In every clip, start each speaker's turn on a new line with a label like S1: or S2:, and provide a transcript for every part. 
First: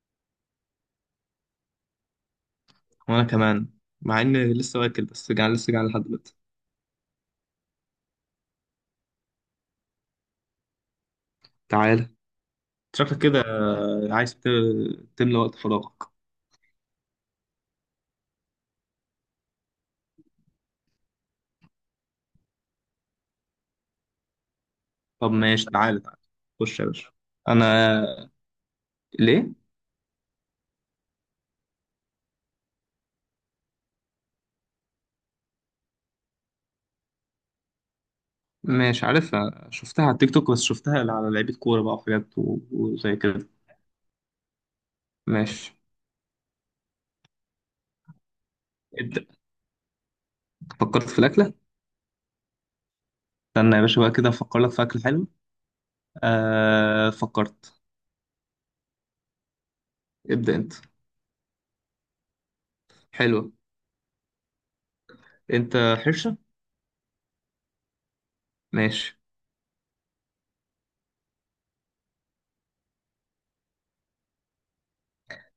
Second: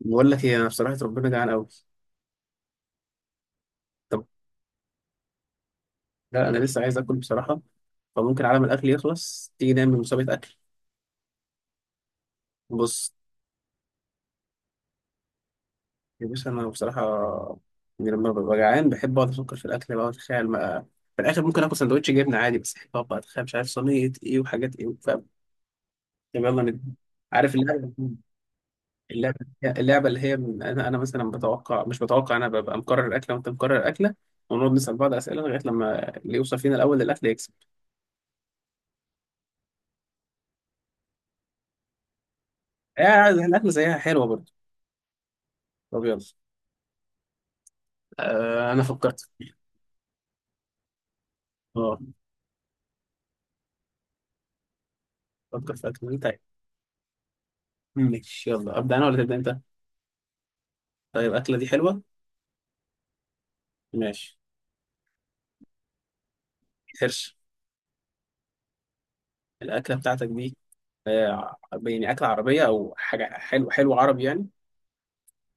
S1: بقول لك ايه؟ انا بصراحه ربنا جعان قوي.
S2: وانا كمان مع
S1: طب
S2: اني لسه واكل بس جعان لسه جعان لحد دلوقتي.
S1: لا انا لسه عايز اكل بصراحه، فممكن عالم الاكل يخلص تيجي نعمل مسابقه اكل.
S2: تعالى.
S1: بص
S2: شكلك كده عايز تملى وقت فراغك.
S1: يا باشا، انا بصراحه لما ببقى جعان بحب اقعد افكر في الاكل، بقى اتخيل. ما في الاخر ممكن اكل سندوتش جبنه عادي، بس احب اقعد بقى اتخيل مش عارف صينيه ايه وحاجات ايه، فاهم؟
S2: طب ماشي، تعالى تعالى.
S1: طب يلا
S2: خش يا
S1: ند.
S2: باشا.
S1: عارف اللعبه؟
S2: انا.
S1: اللعبه
S2: ليه؟
S1: اللعبه اللي هي من انا مثلا بتوقع مش بتوقع، انا ببقى مقرر الاكله وانت مقرر الاكله، ونقعد نسال بعض اسئله لغايه لما اللي يوصل فينا الاول للاكل يكسب.
S2: مش عارف. شفتها على التيك توك بس شفتها على لعيبه كوره بقى وحاجات وزي
S1: يعني
S2: كده.
S1: الاكل زيها حلوه برضه.
S2: ماشي
S1: طب يلا. آه انا
S2: ابدا.
S1: فكرت.
S2: فكرت في الاكله.
S1: اه
S2: استنى يا باشا بقى كده افكر لك في اكل حلو.
S1: فكر في اكله طيب.
S2: آه فكرت.
S1: ماشي يلا، ابدا انا ولا تبدا انت؟
S2: ابدا انت.
S1: طيب الاكله دي حلوه.
S2: حلوه.
S1: ماشي.
S2: انت حرشه.
S1: حرش.
S2: ماشي.
S1: الاكله بتاعتك دي آه، اكله عربيه او حاجه حلو، حلو عربي يعني؟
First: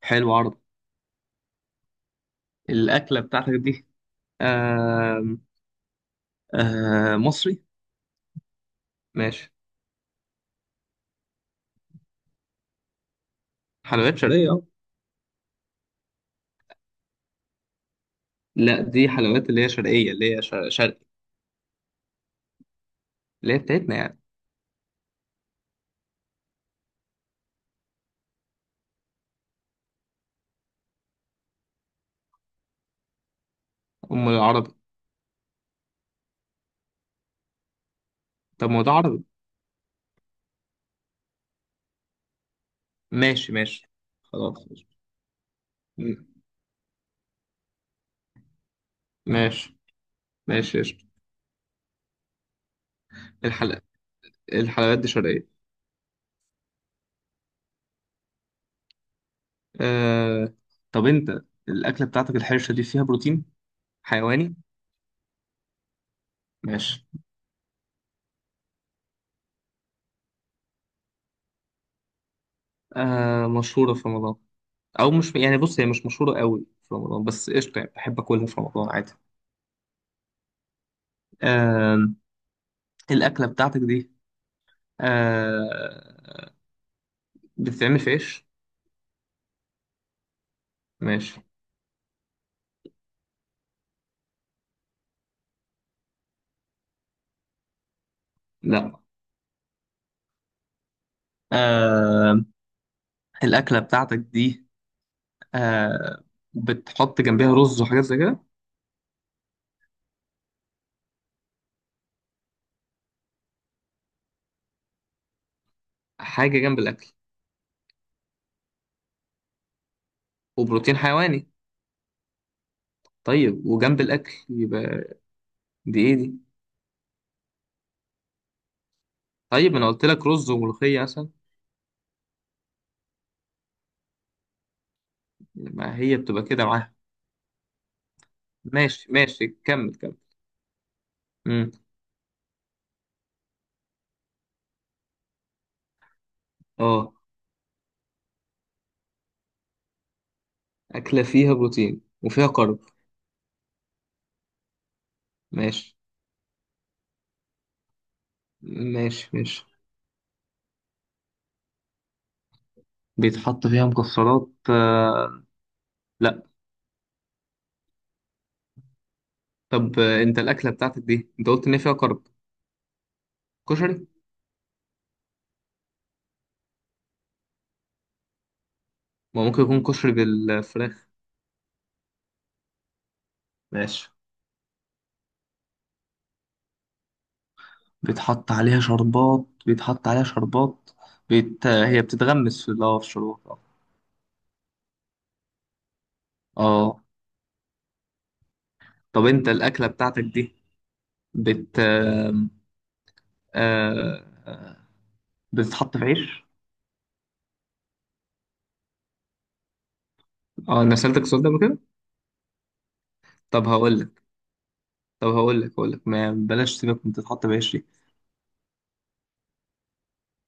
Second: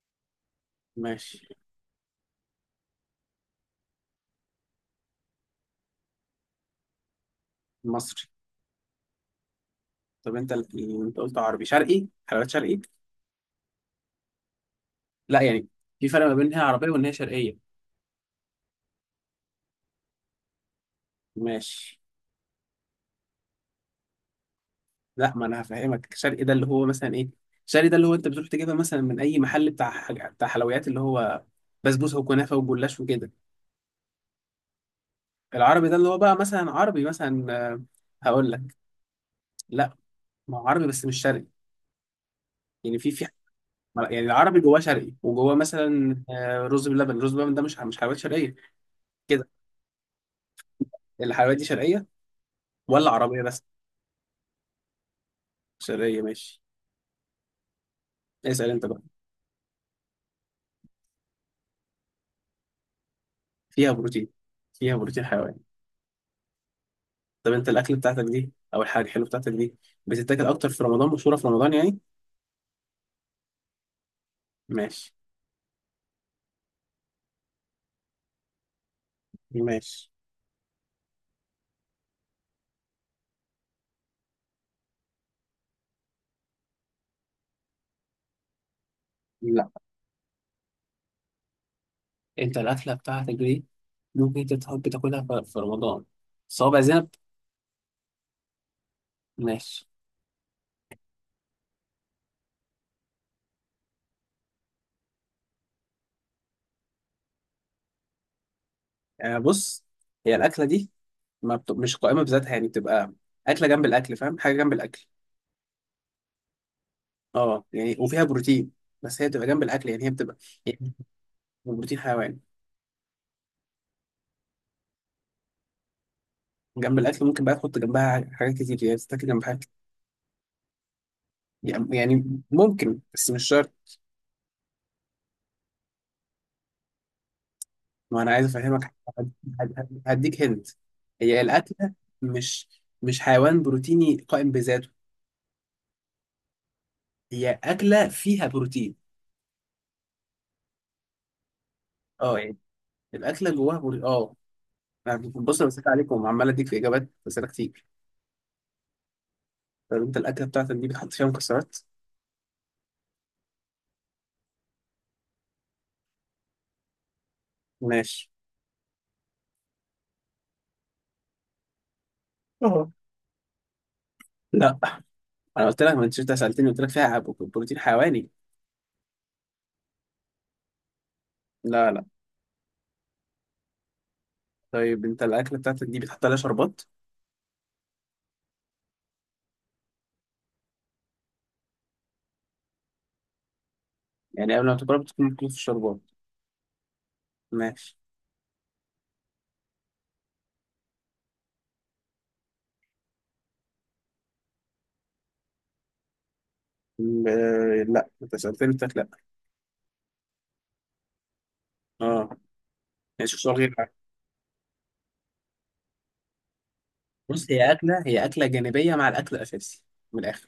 S2: حلو عرض.
S1: ماشي.
S2: الاكله بتاعتك دي؟ آه. آه مصري.
S1: مصري.
S2: ماشي.
S1: طب انت انت قلت عربي شرقي، حلويات شرقي؟
S2: حلويات شرقية اه.
S1: لا في فرق ما بين إن هي عربيه وان هي شرقيه.
S2: لا دي حلويات اللي هي شرقية، اللي هي شرقي،
S1: ماشي.
S2: اللي هي بتاعتنا يعني.
S1: لا ما انا هفهمك، شرقي ده اللي هو مثلا ايه؟ شرقي ده اللي هو انت بتروح تجيبها مثلا من اي محل بتاع بتاع حلويات اللي هو بسبوسه وكنافه وجلاش وكده.
S2: أم العربي؟
S1: العربي ده اللي هو بقى مثلا عربي مثلا آه، هقول لك.
S2: طب ما هو ده عربي.
S1: لا ما هو عربي بس مش شرقي. يعني في في
S2: ماشي ماشي.
S1: يعني
S2: خلاص
S1: العربي جواه
S2: قشطة.
S1: شرقي وجواه
S2: م-
S1: مثلا آه، رز بلبن. رز بلبن ده مش حلويات شرقيه. كده
S2: ماشي ماشي قشطة.
S1: الحلويات دي شرقيه ولا عربيه بس؟
S2: الحل... الحلويات دي شرقية.
S1: شرقيه ماشي. اسال انت بقى.
S2: آه... طب أنت، الأكلة بتاعتك الحرشة دي فيها بروتين
S1: فيها بروتين.
S2: حيواني؟
S1: فيها بروتين حيواني.
S2: ماشي.
S1: طب انت الاكل بتاعتك دي او الحاجه الحلوه بتاعتك دي بتتاكل اكتر في رمضان، مشهوره في رمضان يعني؟
S2: مشهورة في رمضان. أو
S1: ماشي.
S2: مش يعني، بص هي مش مشهورة قوي في رمضان، بس قشطة يعني بحب أكلها في رمضان عادي.
S1: ماشي.
S2: آه... الأكلة بتاعتك دي آه... بتتعمل في عيش؟
S1: لا.
S2: ماشي.
S1: انت الاكله بتاعتك دي ممكن تتحب تاكلها في رمضان؟ صوابع زينب.
S2: لا.
S1: ماشي.
S2: آه الأكلة بتاعتك دي آه بتحط جنبها رز وحاجات زي كده؟
S1: آه، بص هي الاكله دي ما بت... مش قائمه بذاتها، يعني بتبقى اكله جنب الاكل، فاهم؟ حاجه جنب الاكل.
S2: حاجة جنب الأكل.
S1: اه يعني، وفيها بروتين. بس هي بتبقى جنب الاكل، يعني هي بتبقى يعني
S2: وبروتين حيواني.
S1: بروتين حيواني.
S2: طيب وجنب الأكل يبقى دي إيه دي؟
S1: جنب الاكل ممكن بقى تحط جنبها حاجات كتير، يعني تتاكل جنب حاجات
S2: طيب
S1: كتير.
S2: أنا قلت لك رز وملوخية مثلا.
S1: يعني يعني ممكن بس مش شرط.
S2: ما هي بتبقى كده معاها.
S1: ما انا عايز افهمك
S2: ماشي ماشي كمل كمل.
S1: هديك هنت. هي
S2: امم
S1: الاكله مش مش حيوان بروتيني قائم بذاته،
S2: اه،
S1: هي اكله فيها بروتين.
S2: أكلة فيها بروتين
S1: اه
S2: وفيها
S1: يعني،
S2: كارب.
S1: الاكله جواها بروتين، اه. أنا بص، انا بسأل
S2: ماشي
S1: عليكم وعمال اديك في اجابات اسئله كتير.
S2: ماشي. ماشي،
S1: طب انت الاكله بتاعتك دي بتحط فيها مكسرات؟
S2: بيتحط فيها مكسرات آه، لا.
S1: ماشي.
S2: طب انت الأكلة بتاعتك دي انت قلت ان هي فيها كارب،
S1: اه
S2: كشري؟
S1: لا انا قلت لك، ما انت شفت سالتني قلت لك فيها بروتين حيواني.
S2: ما ممكن يكون كشري بالفراخ.
S1: لا لا.
S2: ماشي.
S1: طيب انت الاكله بتاعتك دي بتحط عليها شربات؟
S2: بيتحط عليها شربات، بيتحط عليها شربات. هي بتتغمس في اه، في الشربات اه.
S1: يعني قبل ما تاكلها بتكون مكتوب في الشربات؟
S2: اه.
S1: ماشي.
S2: طب انت الاكله بتاعتك دي، بت آم، آه... بتتحط في عيش؟
S1: لا انت سالتني قلت لك لا.
S2: اه انا سألتك السؤال ده قبل كده.
S1: اه ماشي سؤال
S2: طب
S1: غير عادي.
S2: هقول لك، طب هقول لك، هقول لك ما بلاش سيبك من تتحط
S1: بص هي
S2: بعيش دي.
S1: اكله، هي اكله جانبيه مع الاكل الاساسي، من الاخر.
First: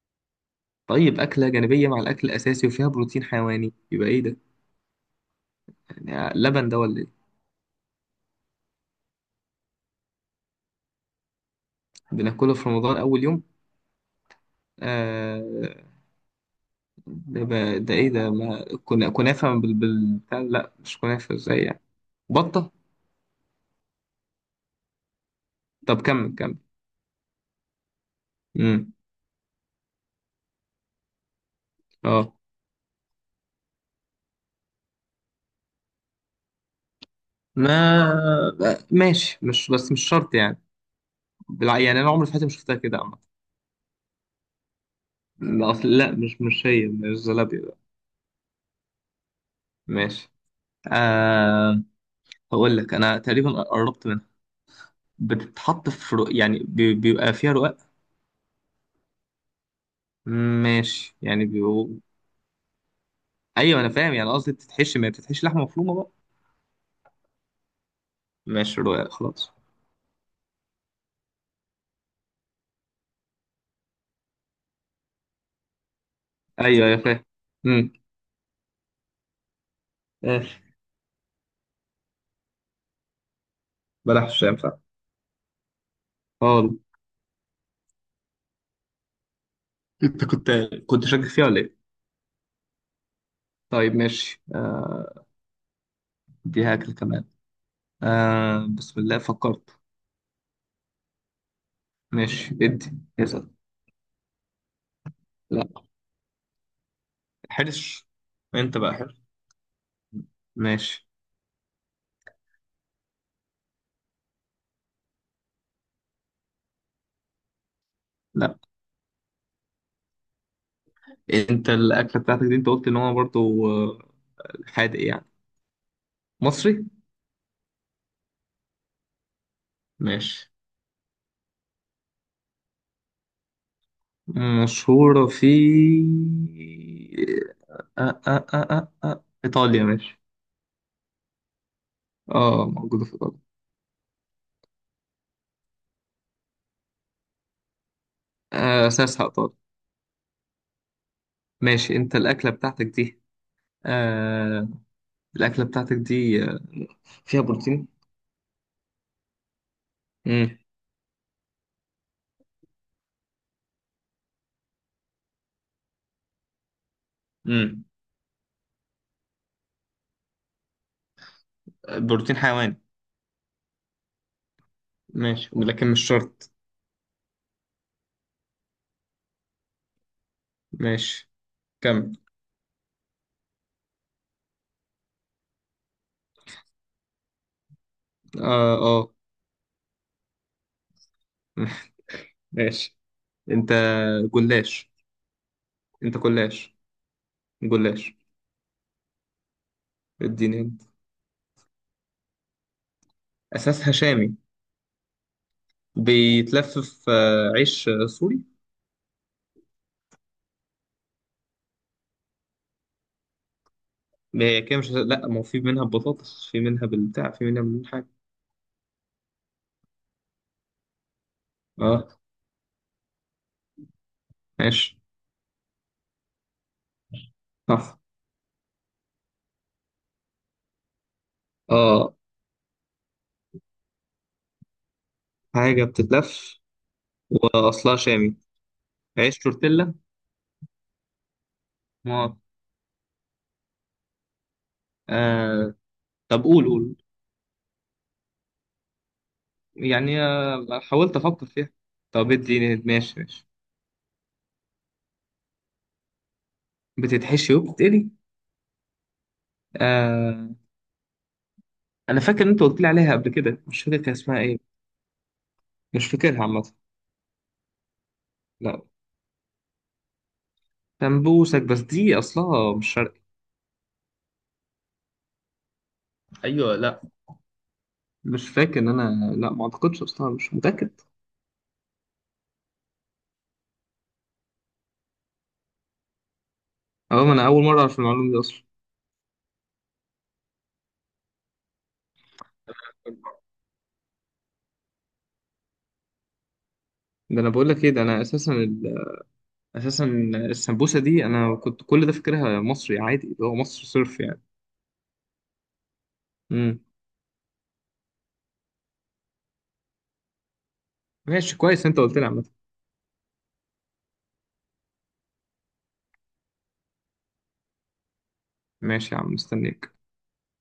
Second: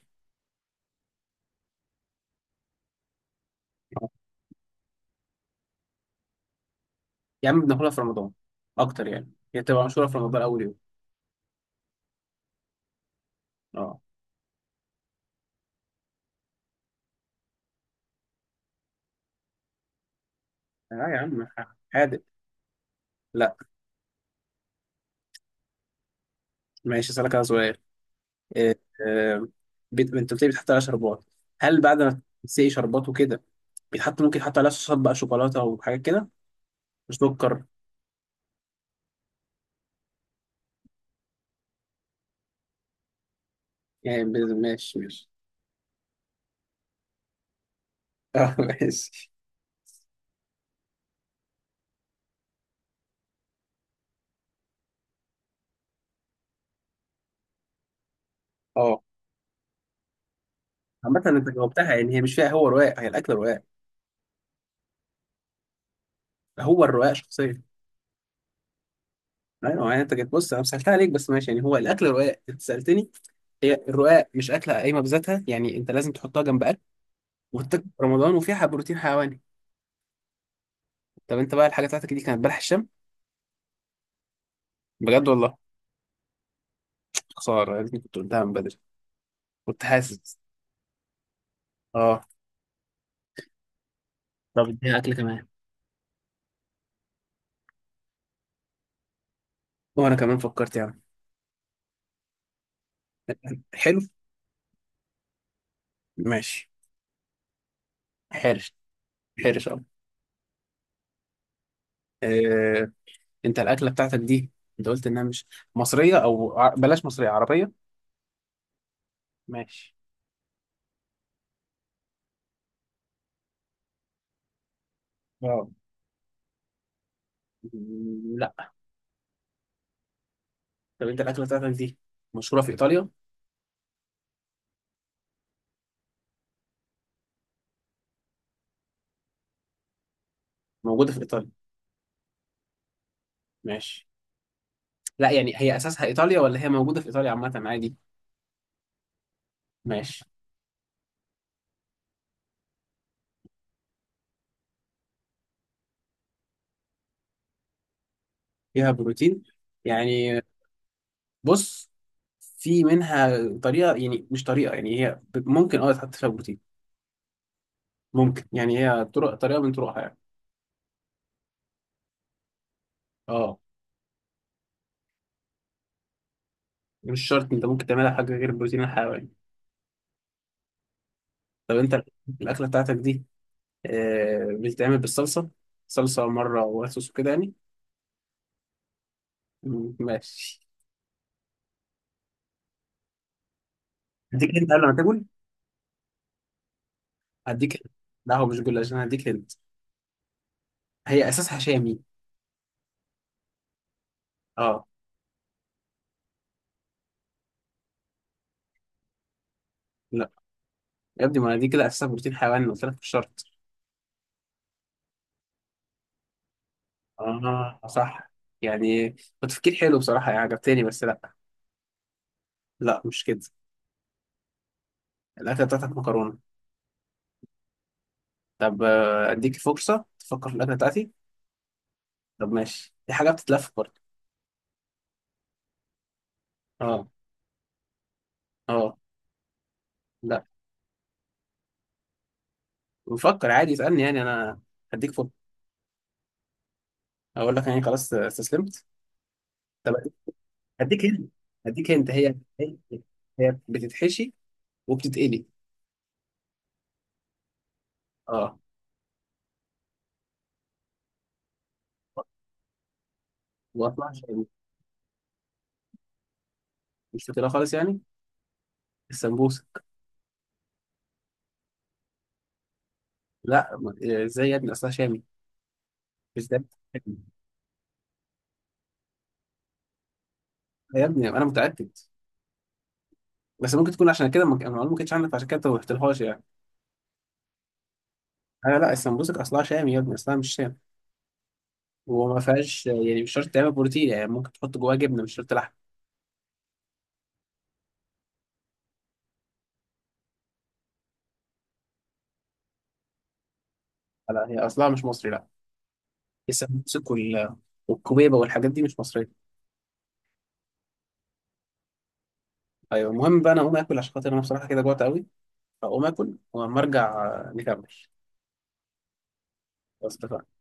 S2: طيب اكله جانبيه مع الاكل الاساسي وفيها بروتين حيواني،
S1: آه.
S2: يبقى ايه ده؟ يعني لبن ده ولا ايه؟
S1: يا عم بناكلها في رمضان اكتر، يعني هي بتبقى مشهوره في رمضان اول يوم.
S2: بناكله في رمضان اول يوم؟
S1: اه.
S2: آه. ده بقى ده ايه ده؟ ما كنا كنافه لا
S1: اه
S2: مش
S1: يا
S2: كنافه،
S1: عم.
S2: ازاي يعني؟
S1: حادق.
S2: بطه؟
S1: لا.
S2: طب كمل كمل.
S1: ماشي اسالك انا سؤال. آه،
S2: امم
S1: آه، انت قلت لي بتحط عليها شربات، هل بعد ما
S2: اه.
S1: تسقي شربات وكده بيتحط، ممكن يحط عليها صوصات بقى، شوكولاته وحاجات كده، سكر؟
S2: ما ماشي، مش بس مش شرط يعني. يعني انا عمري في حياتي ما شفتها كده عامه.
S1: ماشي ماشي.
S2: لا اصل، لا مش هي مش زلابيا ده.
S1: اه ماشي.
S2: ماشي. آه هقول لك، انا تقريبا قربت منها. بتتحط في يعني بيبقى فيها رقاق.
S1: اه
S2: ماشي
S1: عامة
S2: يعني
S1: انت
S2: بيبقوا.
S1: جاوبتها، يعني هي مش فيها، هو رواق، هي الاكل رواق.
S2: ايوه انا فاهم، يعني قصدي بتتحشي ما بتتحشي لحمه مفرومه بقى.
S1: هو الرواق شخصيا.
S2: ماشي رقاق خلاص.
S1: ايوه يعني انت جيت، بص انا سالتها عليك بس ماشي، يعني هو الاكل رواق انت سالتني. هي الرواق، مش اكله قايمه بذاتها يعني، انت لازم تحطها جنب اكل،
S2: ايوه يا
S1: وتتاكل
S2: فاهم.
S1: في رمضان، وفيها بروتين حيواني.
S2: ماشي.
S1: طب انت بقى الحاجه بتاعتك دي كانت بلح الشام؟
S2: بلاش مش هينفع
S1: بجد والله.
S2: خالص.
S1: خساره يا ريتني كنت قلتها من بدري، كنت
S2: انت
S1: حاسس.
S2: كنت، كنت شاكك فيها ولا ايه؟
S1: اه
S2: طيب ماشي
S1: طب اديها اكل كمان.
S2: اديها اكل كمان. آه بسم الله فكرت.
S1: وانا كمان فكرت يعني.
S2: ماشي ادي اسال.
S1: حلو.
S2: لا.
S1: ماشي.
S2: حرش.
S1: حرش.
S2: انت بقى حرش.
S1: حرش اه.
S2: ماشي.
S1: آه، انت الاكله بتاعتك دي انت قلت انها مش مصريه او بلاش، مصريه، عربيه.
S2: لا.
S1: ماشي.
S2: انت الاكله بتاعتك دي انت قلت ان هو برضو آه، حادق يعني،
S1: اه.
S2: مصري؟
S1: مم، لا.
S2: ماشي.
S1: طب انت الاكله بتاعتك دي مشهوره في ايطاليا؟
S2: مشهوره في آه ايطاليا ماشي.
S1: موجوده في ايطاليا.
S2: اه موجوده في ايطاليا.
S1: ماشي. لا يعني هي اساسها ايطاليا ولا هي موجوده في ايطاليا عامه عادي؟
S2: آه اساسها ايطاليا.
S1: ماشي.
S2: ماشي. انت الاكله بتاعتك دي آه، الأكلة بتاعتك دي فيها بروتين؟
S1: فيها بروتين يعني؟
S2: مم.
S1: بص في منها طريقه، يعني مش طريقه، يعني هي ممكن اه تحط فيها بروتين.
S2: مم.
S1: ممكن، يعني هي طرق، طريقه من طرقها يعني.
S2: بروتين حيواني.
S1: اه.
S2: ماشي لكن مش شرط.
S1: مش شرط، انت ممكن تعملها حاجه غير البروتين الحيواني.
S2: ماشي
S1: طب انت
S2: كمل.
S1: الاكله بتاعتك دي آه بتتعمل بالصلصه، صلصه مره وصوص وكده يعني؟
S2: اه اه.
S1: مم، ماشي.
S2: ماشي. انت
S1: هديك هنت قبل
S2: جلاش،
S1: ما تاكل.
S2: انت جلاش.
S1: هديك هنت.
S2: جلاش.
S1: لا هو مش جلاش، انا هديك هنت.
S2: اديني انت.
S1: هي اساسها شامي.
S2: اساسها شامي.
S1: اه.
S2: بيتلف في عيش سوري.
S1: لا يا ابني، ما دي كده اساسها بروتين حيواني قلت لك مش شرط.
S2: ما هي كده مش، لا ما هو في منها بطاطس، في منها بالبتاع، في منها
S1: اه
S2: من حاجه.
S1: صح، يعني تفكير حلو بصراحه يعني، عجبتني، بس لا.
S2: اه
S1: لا مش كده.
S2: ماشي
S1: الاكله بتاعتك مكرونه.
S2: صح.
S1: طب آه، اديك فرصه تفكر في الاكله بتاعتي.
S2: اه
S1: طب ماشي، دي حاجة بتتلف برضه.
S2: حاجه بتتلف.
S1: اه.
S2: واصلها شامي.
S1: اه
S2: عيش تورتيلا.
S1: لا.
S2: ما
S1: بفكر عادي، اسألني يعني انا. هديك فوق.
S2: آه. طب قول قول.
S1: اقول لك يعني خلاص، استسلمت. طب
S2: يعني
S1: هديك
S2: حاولت
S1: هنا،
S2: افكر فيها.
S1: هديك انت.
S2: طب
S1: هي
S2: ادي
S1: هي،
S2: ماشي ماشي.
S1: هي بتتحشي وبتتقلي.
S2: بتتحشي وبتتقلي.
S1: اه.
S2: آه انا فاكر ان انت قلت لي عليها قبل كده، مش فاكر
S1: واصلها
S2: كان اسمها
S1: شامي.
S2: ايه. مش فاكرها عامه.
S1: مش فاكرها خالص يعني.
S2: لا.
S1: السمبوسه.
S2: سمبوسك، بس دي اصلها مش شرقي.
S1: لا ازاي يا ابني اصلها شامي. مش ده.
S2: ايوه لا، مش فاكر ان انا، لا ما اعتقدش اصلها، مش متاكد.
S1: يا ابني انا متأكد، بس ممكن تكون عشان كده المعلومه ما كانتش عندك، عشان كده انت ما رحتلهاش يعني.
S2: اه ما انا اول مره اعرف المعلومه دي اصلا.
S1: لا السمبوسك اصلها شامي يا ابني، اصلها مش شامي، وما فيهاش يعني مش شرط تعمل بروتين، يعني ممكن تحط جواها جبنه مش شرط لحم.
S2: ده انا بقول لك ايه، ده انا اساسا اساسا السمبوسه دي انا كنت كل ده فاكرها مصري عادي اللي هو مصر صرف يعني.
S1: لا هي اصلها مش مصري لا.
S2: امم
S1: السمسك والكوبيبه والحاجات دي مش مصريه.
S2: ماشي كويس، انت قلت لي عامه.
S1: ايوه المهم بقى انا اقوم اكل عشان خاطر انا بصراحه كده جوعت قوي، فاقوم اكل ولما ارجع آه، نكمل.
S2: ماشي يا عم مستنيك.
S1: بس اتفقنا.